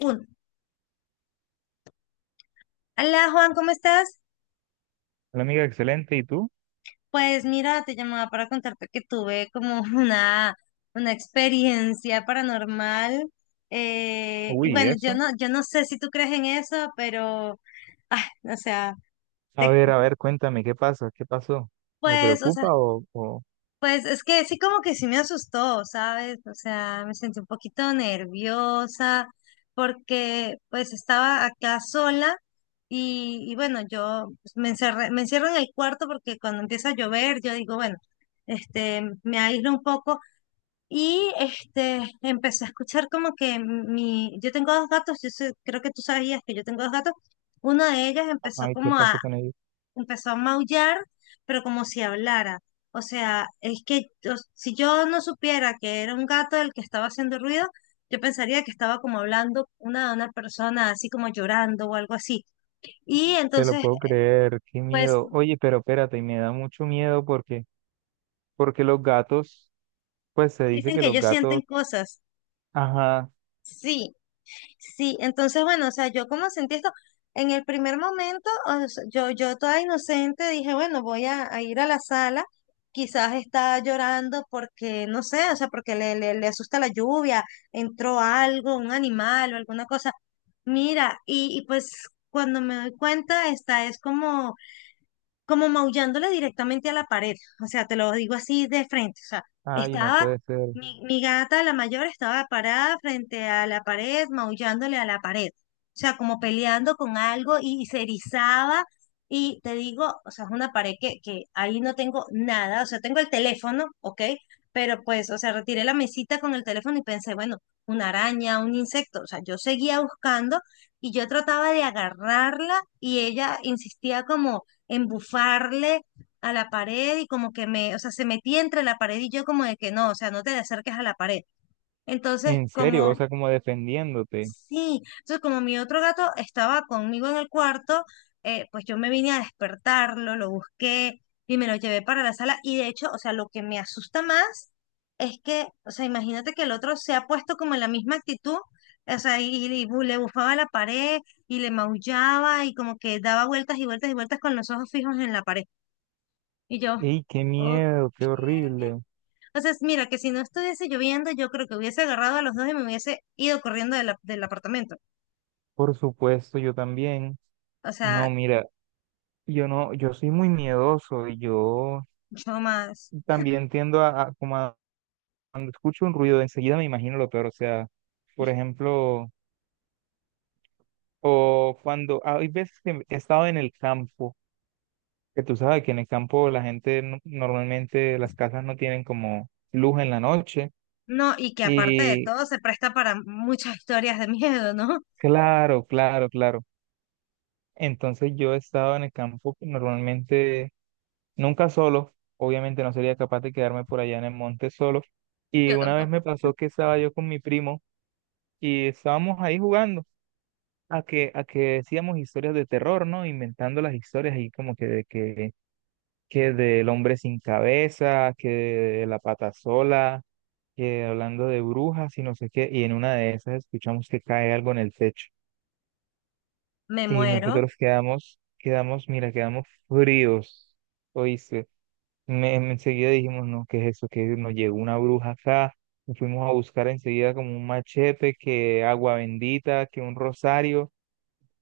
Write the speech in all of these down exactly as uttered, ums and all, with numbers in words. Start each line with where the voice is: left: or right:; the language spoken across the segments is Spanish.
left: Uno. Hola Juan, ¿cómo estás?
right: Hola amiga, excelente. ¿Y tú?
left: Pues mira, te llamaba para contarte que tuve como una, una experiencia paranormal. eh, y
right: Uy, ¿y
left: bueno, yo
right: eso?
left: no, yo no sé si tú crees en eso, pero, ay, o sea,
right: A
left: te-
right: ver, a ver, cuéntame, ¿qué pasa? ¿Qué pasó? ¿Me
left: pues, o sea,
right: preocupa o, o...
left: pues es que sí como que sí me asustó, ¿sabes? O sea, me sentí un poquito nerviosa porque pues estaba acá sola y, y bueno, yo pues, me encerré, me encierro en el cuarto porque cuando empieza a llover yo digo, bueno, este, me aíslo un poco y este, empecé a escuchar como que mi, yo tengo dos gatos, yo sé- creo que tú sabías que yo tengo dos gatos, una de ellas empezó
right: Ay, ¿qué
left: como a
right: pasó con ellos?
left: empezó a maullar, pero como si hablara. O sea, es que yo- si yo no supiera que era un gato el que estaba haciendo ruido, yo pensaría que estaba como hablando una, una persona así como llorando o algo así. Y
right: Te lo
left: entonces,
right: puedo creer, qué
left: pues
right: miedo. Oye, pero espérate, y me da mucho miedo porque, porque los gatos, pues se dice
left: dicen
right: que
left: que
right: los
left: ellos sienten
right: gatos,
left: cosas.
right: ajá,
left: Sí, sí, entonces, bueno, o sea, yo como sentí esto, en el primer momento, o sea, yo, yo toda inocente dije, bueno, voy a, a ir a la sala, quizás está llorando porque, no sé, o sea, porque le, le, le asusta la lluvia, entró algo, un animal o alguna cosa. Mira, y, y pues cuando me doy cuenta, esta es como como maullándole directamente a la pared, o sea, te lo digo así de frente, o sea,
right: ay, no
left: estaba,
right: puede ser.
left: mi, mi gata, la mayor, estaba parada frente a la pared, maullándole a la pared, o sea, como peleando con algo y, y se erizaba, y te digo, o sea, es una pared que, que ahí no tengo nada, o sea, tengo el teléfono, ¿ok? Pero pues, o sea, retiré la mesita con el teléfono y pensé, bueno, una araña, un insecto, o sea, yo seguía buscando y yo trataba de agarrarla y ella insistía como embufarle a la pared y como que me, o sea, se metía entre la pared y yo como de que no, o sea, no te le acerques a la pared. Entonces,
right: En serio,
left: como,
right: o sea, como defendiéndote.
left: sí, entonces como mi otro gato estaba conmigo en el cuarto, eh, pues yo me vine a despertarlo, lo busqué y me lo llevé para la sala y de hecho, o sea, lo que me asusta más es que, o sea, imagínate que el otro se ha puesto como en la misma actitud, o sea, y, y bu- le bufaba a la pared y le maullaba y como que daba vueltas y vueltas y vueltas con los ojos fijos en la pared. Y yo,
right: Ey, qué
left: ok.
right: miedo, qué horrible.
left: O sea, mira, que si no estuviese lloviendo, yo creo que hubiese agarrado a los dos y me hubiese ido corriendo del, ap- del apartamento.
right: Por supuesto, yo también.
left: O
right: No,
left: sea,
right: mira, yo no, yo soy muy miedoso y yo
left: yo más.
right: también tiendo a, a como a cuando escucho un ruido, enseguida me imagino lo peor. O sea, por ejemplo, o cuando hay veces que he estado en el campo, que tú sabes que en el campo la gente no- normalmente las casas no tienen como luz en la noche.
left: No, y que aparte de
right: Y
left: todo se presta para muchas historias de miedo, ¿no?
right: claro, claro, claro. Entonces yo he estado en el campo normalmente nunca solo. Obviamente no sería capaz de quedarme por allá en el monte solo. Y
left: Yo
right: una vez
left: tampoco.
right: me pasó que estaba yo con mi primo y estábamos ahí jugando, a que, a que decíamos historias de terror, ¿no? Inventando las historias ahí como que de que, que del hombre sin cabeza, que de la pata sola, que hablando de brujas y no sé qué, y en una de esas escuchamos que cae algo en el techo.
left: Me
right: Y
left: muero.
right: nosotros quedamos, quedamos, mira, quedamos fríos. Oíste, me, me- enseguida dijimos, no, ¿qué es eso? Que nos llegó una bruja acá. Y fuimos a buscar enseguida como un machete, que agua bendita, que un rosario.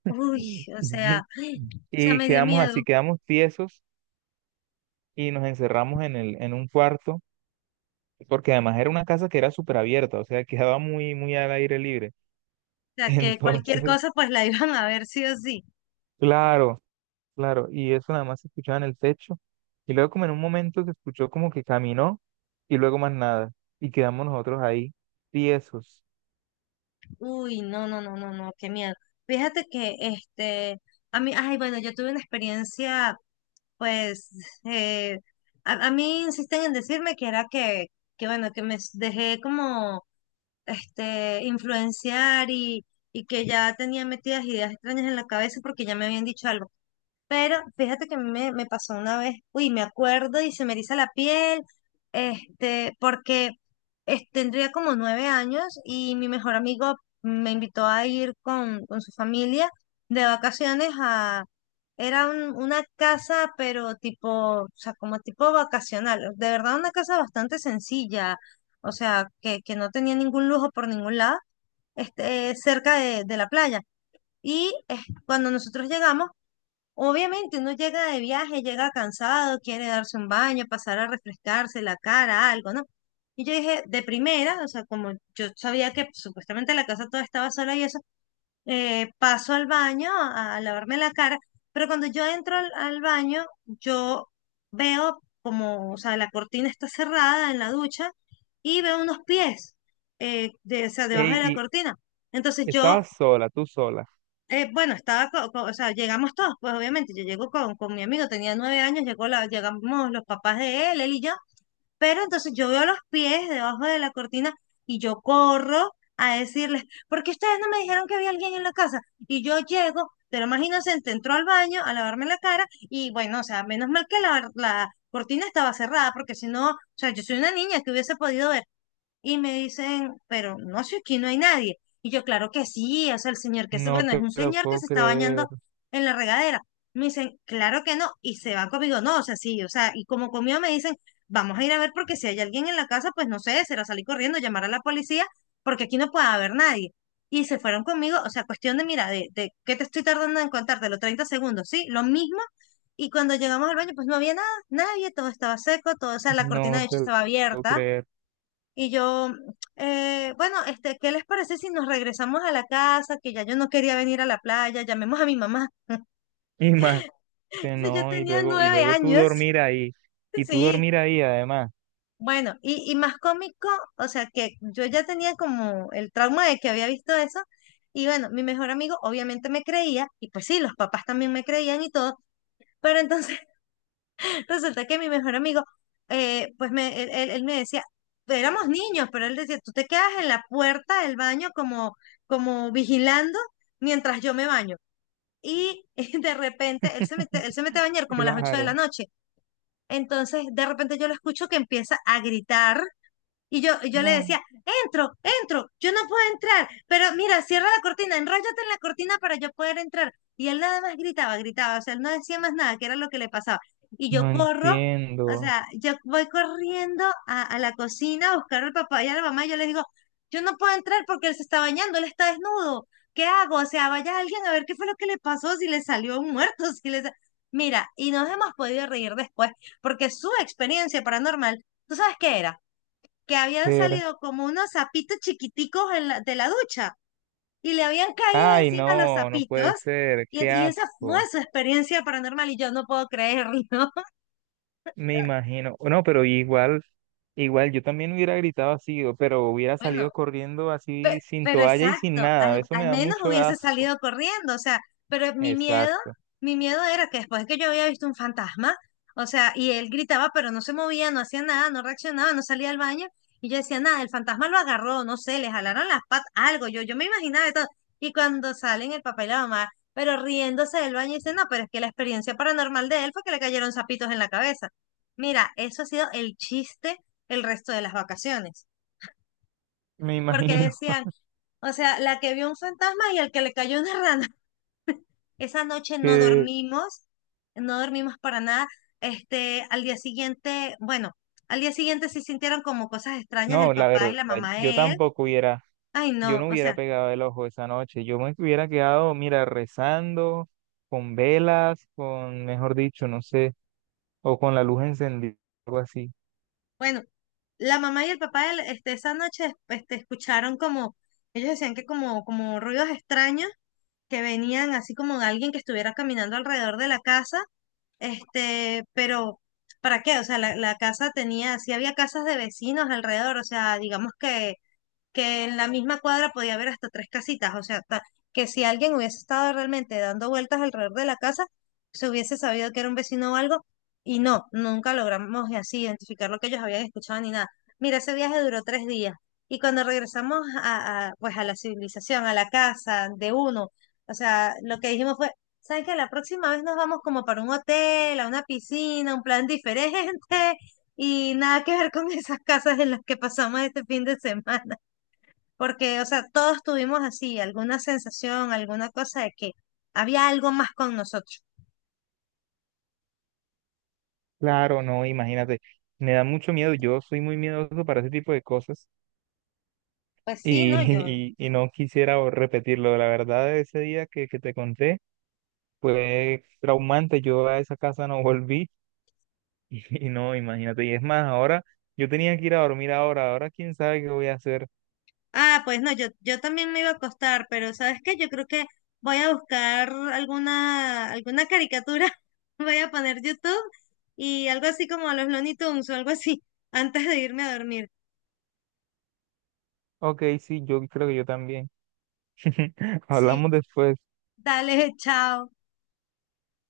left: Uy,
right: Mm.
left: o sea, o sea,
right: Y
left: me dio
right: quedamos
left: miedo.
right: así,
left: O
right: quedamos tiesos y nos encerramos en el, en un cuarto, porque además era una casa que era súper abierta, o sea, quedaba muy, muy al aire libre.
left: sea, que cualquier
right: Entonces,
left: cosa pues la iban a ver sí o sí.
right: claro, claro, y eso nada más se escuchaba en el techo. Y luego como en un momento se escuchó como que caminó y luego más nada. Y quedamos nosotros ahí, tiesos.
left: Uy, no, no, no, no, no, qué miedo. Fíjate que este, a mí, ay, bueno, yo tuve una experiencia. Pues eh, a, a mí insisten en decirme que era que, que bueno, que me s- dejé como este influenciar y, y que ya tenía metidas ideas extrañas en la cabeza porque ya me habían dicho algo. Pero fíjate que a mí me, me, pasó una vez, uy, me acuerdo y se me eriza la piel, este, porque es- tendría como nueve años y mi mejor amigo me invitó a ir con, con su familia de vacaciones a, era un- una casa, pero tipo, o sea, como tipo vacacional, de verdad una casa bastante sencilla, o sea, que, que no tenía ningún lujo por ningún lado, este, cerca de, de la playa. Y eh, cuando nosotros llegamos, obviamente uno llega de viaje, llega cansado, quiere darse un baño, pasar a refrescarse la cara, algo, ¿no? Y yo dije, de primera, o sea, como yo sabía que supuestamente la casa toda estaba sola y eso, eh, paso al baño a, a lavarme la cara, pero cuando yo entro al, al baño, yo veo como, o sea, la cortina está cerrada en la ducha y veo unos pies, eh, de, o sea, debajo de
right: Ey,
left: la
right: y
left: cortina. Entonces yo
right: estabas sola, tú sola.
left: eh, bueno, estaba, co- co- o sea, llegamos todos, pues obviamente, yo llego con, con mi amigo, tenía nueve años, llegó la, llegamos los papás de él, él y yo, pero entonces yo veo los pies debajo de la cortina y yo corro a decirles, ¿por qué ustedes no me dijeron que había alguien en la casa? Y yo llego, pero más inocente, entró al baño a lavarme la cara y bueno, o sea, menos mal que la, la cortina estaba cerrada, porque si no, o sea, yo soy una niña que hubiese podido ver, y me dicen, pero no, si aquí no hay nadie. Y yo, claro que sí, o sea, el señor que se,
right: No
left: bueno, es
right: te
left: un
right: lo
left: señor que
right: puedo
left: se está
right: creer,
left: bañando en la regadera. Me dicen, claro que no, y se van conmigo, no, o sea, sí, o sea, y como conmigo me dicen, vamos a ir a ver porque si hay alguien en la casa, pues no sé, será salir corriendo, llamar a la policía, porque aquí no puede haber nadie. Y se fueron conmigo, o sea, cuestión de, mira, de, de ¿qué te estoy tardando en contarte? Los treinta segundos, ¿sí? Lo mismo. Y cuando llegamos al baño, pues no había nada, nadie, todo estaba seco, todo, o sea, la cortina
right: no
left: de hecho
right: te lo
left: estaba
right: puedo
left: abierta
right: creer.
left: y yo, eh, bueno, este, ¿qué les parece si nos regresamos a la casa? Que ya yo no quería venir a la playa, llamemos a mi mamá.
right: Este,
left: Si yo
right: No, y
left: tenía
right: luego, y
left: nueve
right: luego tú
left: años,
right: dormir ahí, y tú
left: sí.
right: dormir ahí además,
left: Bueno, y, y más cómico, o sea, que yo ya tenía como el trauma de que había visto eso. Y bueno, mi mejor amigo obviamente me creía, y pues sí, los papás también me creían y todo, pero entonces resulta que mi mejor amigo, eh, pues me, él, él- él me decía, éramos niños, pero él decía, tú te quedas en la puerta del baño como, como, vigilando mientras yo me baño. Y de repente él se mete, él se mete a bañar como a las ocho de la
right: claro.
left: noche. Entonces, de repente yo lo escucho que empieza a gritar y yo, y yo le
right: Ah.
left: decía, entro, entro, yo no puedo entrar, pero mira, cierra la cortina, enróllate en la cortina para yo poder entrar. Y él nada más gritaba, gritaba, o sea, él no decía más nada, que era lo que le pasaba. Y yo
right: No
left: corro, o
right: entiendo.
left: sea, yo voy corriendo a, a la cocina a buscar al papá y a la mamá y yo les digo, yo no puedo entrar porque él se está bañando, él está desnudo, ¿qué hago? O sea, vaya alguien a ver qué fue lo que le pasó, si le salió un muerto, si le... sa- Mira, y nos hemos podido reír después, porque su experiencia paranormal, ¿tú sabes qué era? Que habían
right: ¿Qué era?
left: salido como unos sapitos chiquiticos en la- de la ducha y le habían caído
right: Ay,
left: encima los
right: no, no
left: sapitos.
right: puede ser,
left: Y,
right: qué
left: y esa fue
right: asco.
left: su experiencia paranormal y yo no puedo creerlo.
right: Me imagino. No, pero igual, igual yo también hubiera gritado así, o- pero hubiera
left: Bueno,
right: salido corriendo así
left: Pe-
right: sin
left: Pero,
right: toalla y sin
left: exacto,
right: nada.
left: al,
right: Eso me
left: al
right: da
left: menos
right: mucho
left: hubiese
right: asco.
left: salido corriendo, o sea, pero mi miedo,
right: Exacto.
left: mi miedo era que después que yo había visto un fantasma, o sea, y él gritaba, pero no se movía, no hacía nada, no reaccionaba, no salía al baño, y yo decía, nada, el fantasma lo agarró, no sé, le jalaron las patas, algo, yo, yo me imaginaba de todo, y cuando salen el papá y la mamá, pero riéndose del baño, dicen, no, pero es que la experiencia paranormal de él fue que le cayeron zapitos en la cabeza. Mira, eso ha sido el chiste el resto de las vacaciones
right: Me
left: porque
right: imagino
left: decían, o sea, la que vio un fantasma y el que le cayó una rana. Esa noche no
right: que,
left: dormimos, no dormimos para nada. Este, al día siguiente, bueno, al día siguiente sí sintieron como cosas extrañas el
right: no, la
left: papá y
right: verdad,
left: la mamá
right: yo
left: de él.
right: tampoco hubiera.
left: Ay,
right: Yo
left: no,
right: no
left: o
right: hubiera
left: sea,
right: pegado el ojo esa noche. Yo me hubiera quedado, mira, rezando, con velas, con, mejor dicho, no sé, o con la luz encendida, algo así.
left: bueno, la mamá y el papá de él, este, esa noche, este, escucharon como, ellos decían que como, como, ruidos extraños que venían así como de alguien que estuviera caminando alrededor de la casa. Este, pero ¿para qué? O sea, la, la casa tenía, sí había casas de vecinos alrededor, o sea, digamos que que en la misma cuadra podía haber hasta tres casitas, o sea, ta- que si alguien hubiese estado realmente dando vueltas alrededor de la casa, se hubiese sabido que era un vecino o algo, y no, nunca logramos así identificar lo que ellos habían escuchado ni nada. Mira, ese viaje duró tres días, y cuando regresamos a, a, pues a la civilización, a la casa de uno, o sea, lo que dijimos fue, ¿saben qué? La próxima vez nos vamos como para un hotel, a una piscina, un plan diferente, y nada que ver con esas casas en las que pasamos este fin de semana. Porque, o sea, todos tuvimos así alguna sensación, alguna cosa de que había algo más con nosotros.
right: Claro, no, imagínate. Me da mucho miedo. Yo soy muy miedoso para ese tipo de cosas
left: Pues
right: y,
left: sí, no, yo.
right: y, y no quisiera o- repetirlo. La verdad, ese día que, que te conté fue traumante. Yo a esa casa no volví y, no, imagínate. Y es más, ahora yo tenía que ir a dormir ahora. Ahora quién sabe qué voy a hacer.
left: Ah, pues no, yo, yo también me iba a acostar, pero ¿sabes qué? Yo creo que voy a buscar alguna, alguna caricatura, voy a poner YouTube y algo así como los Looney Tunes o algo así, antes de irme a dormir.
right: Ok, sí, yo creo que yo también. Hablamos
left: Sí,
right: después.
left: dale, chao.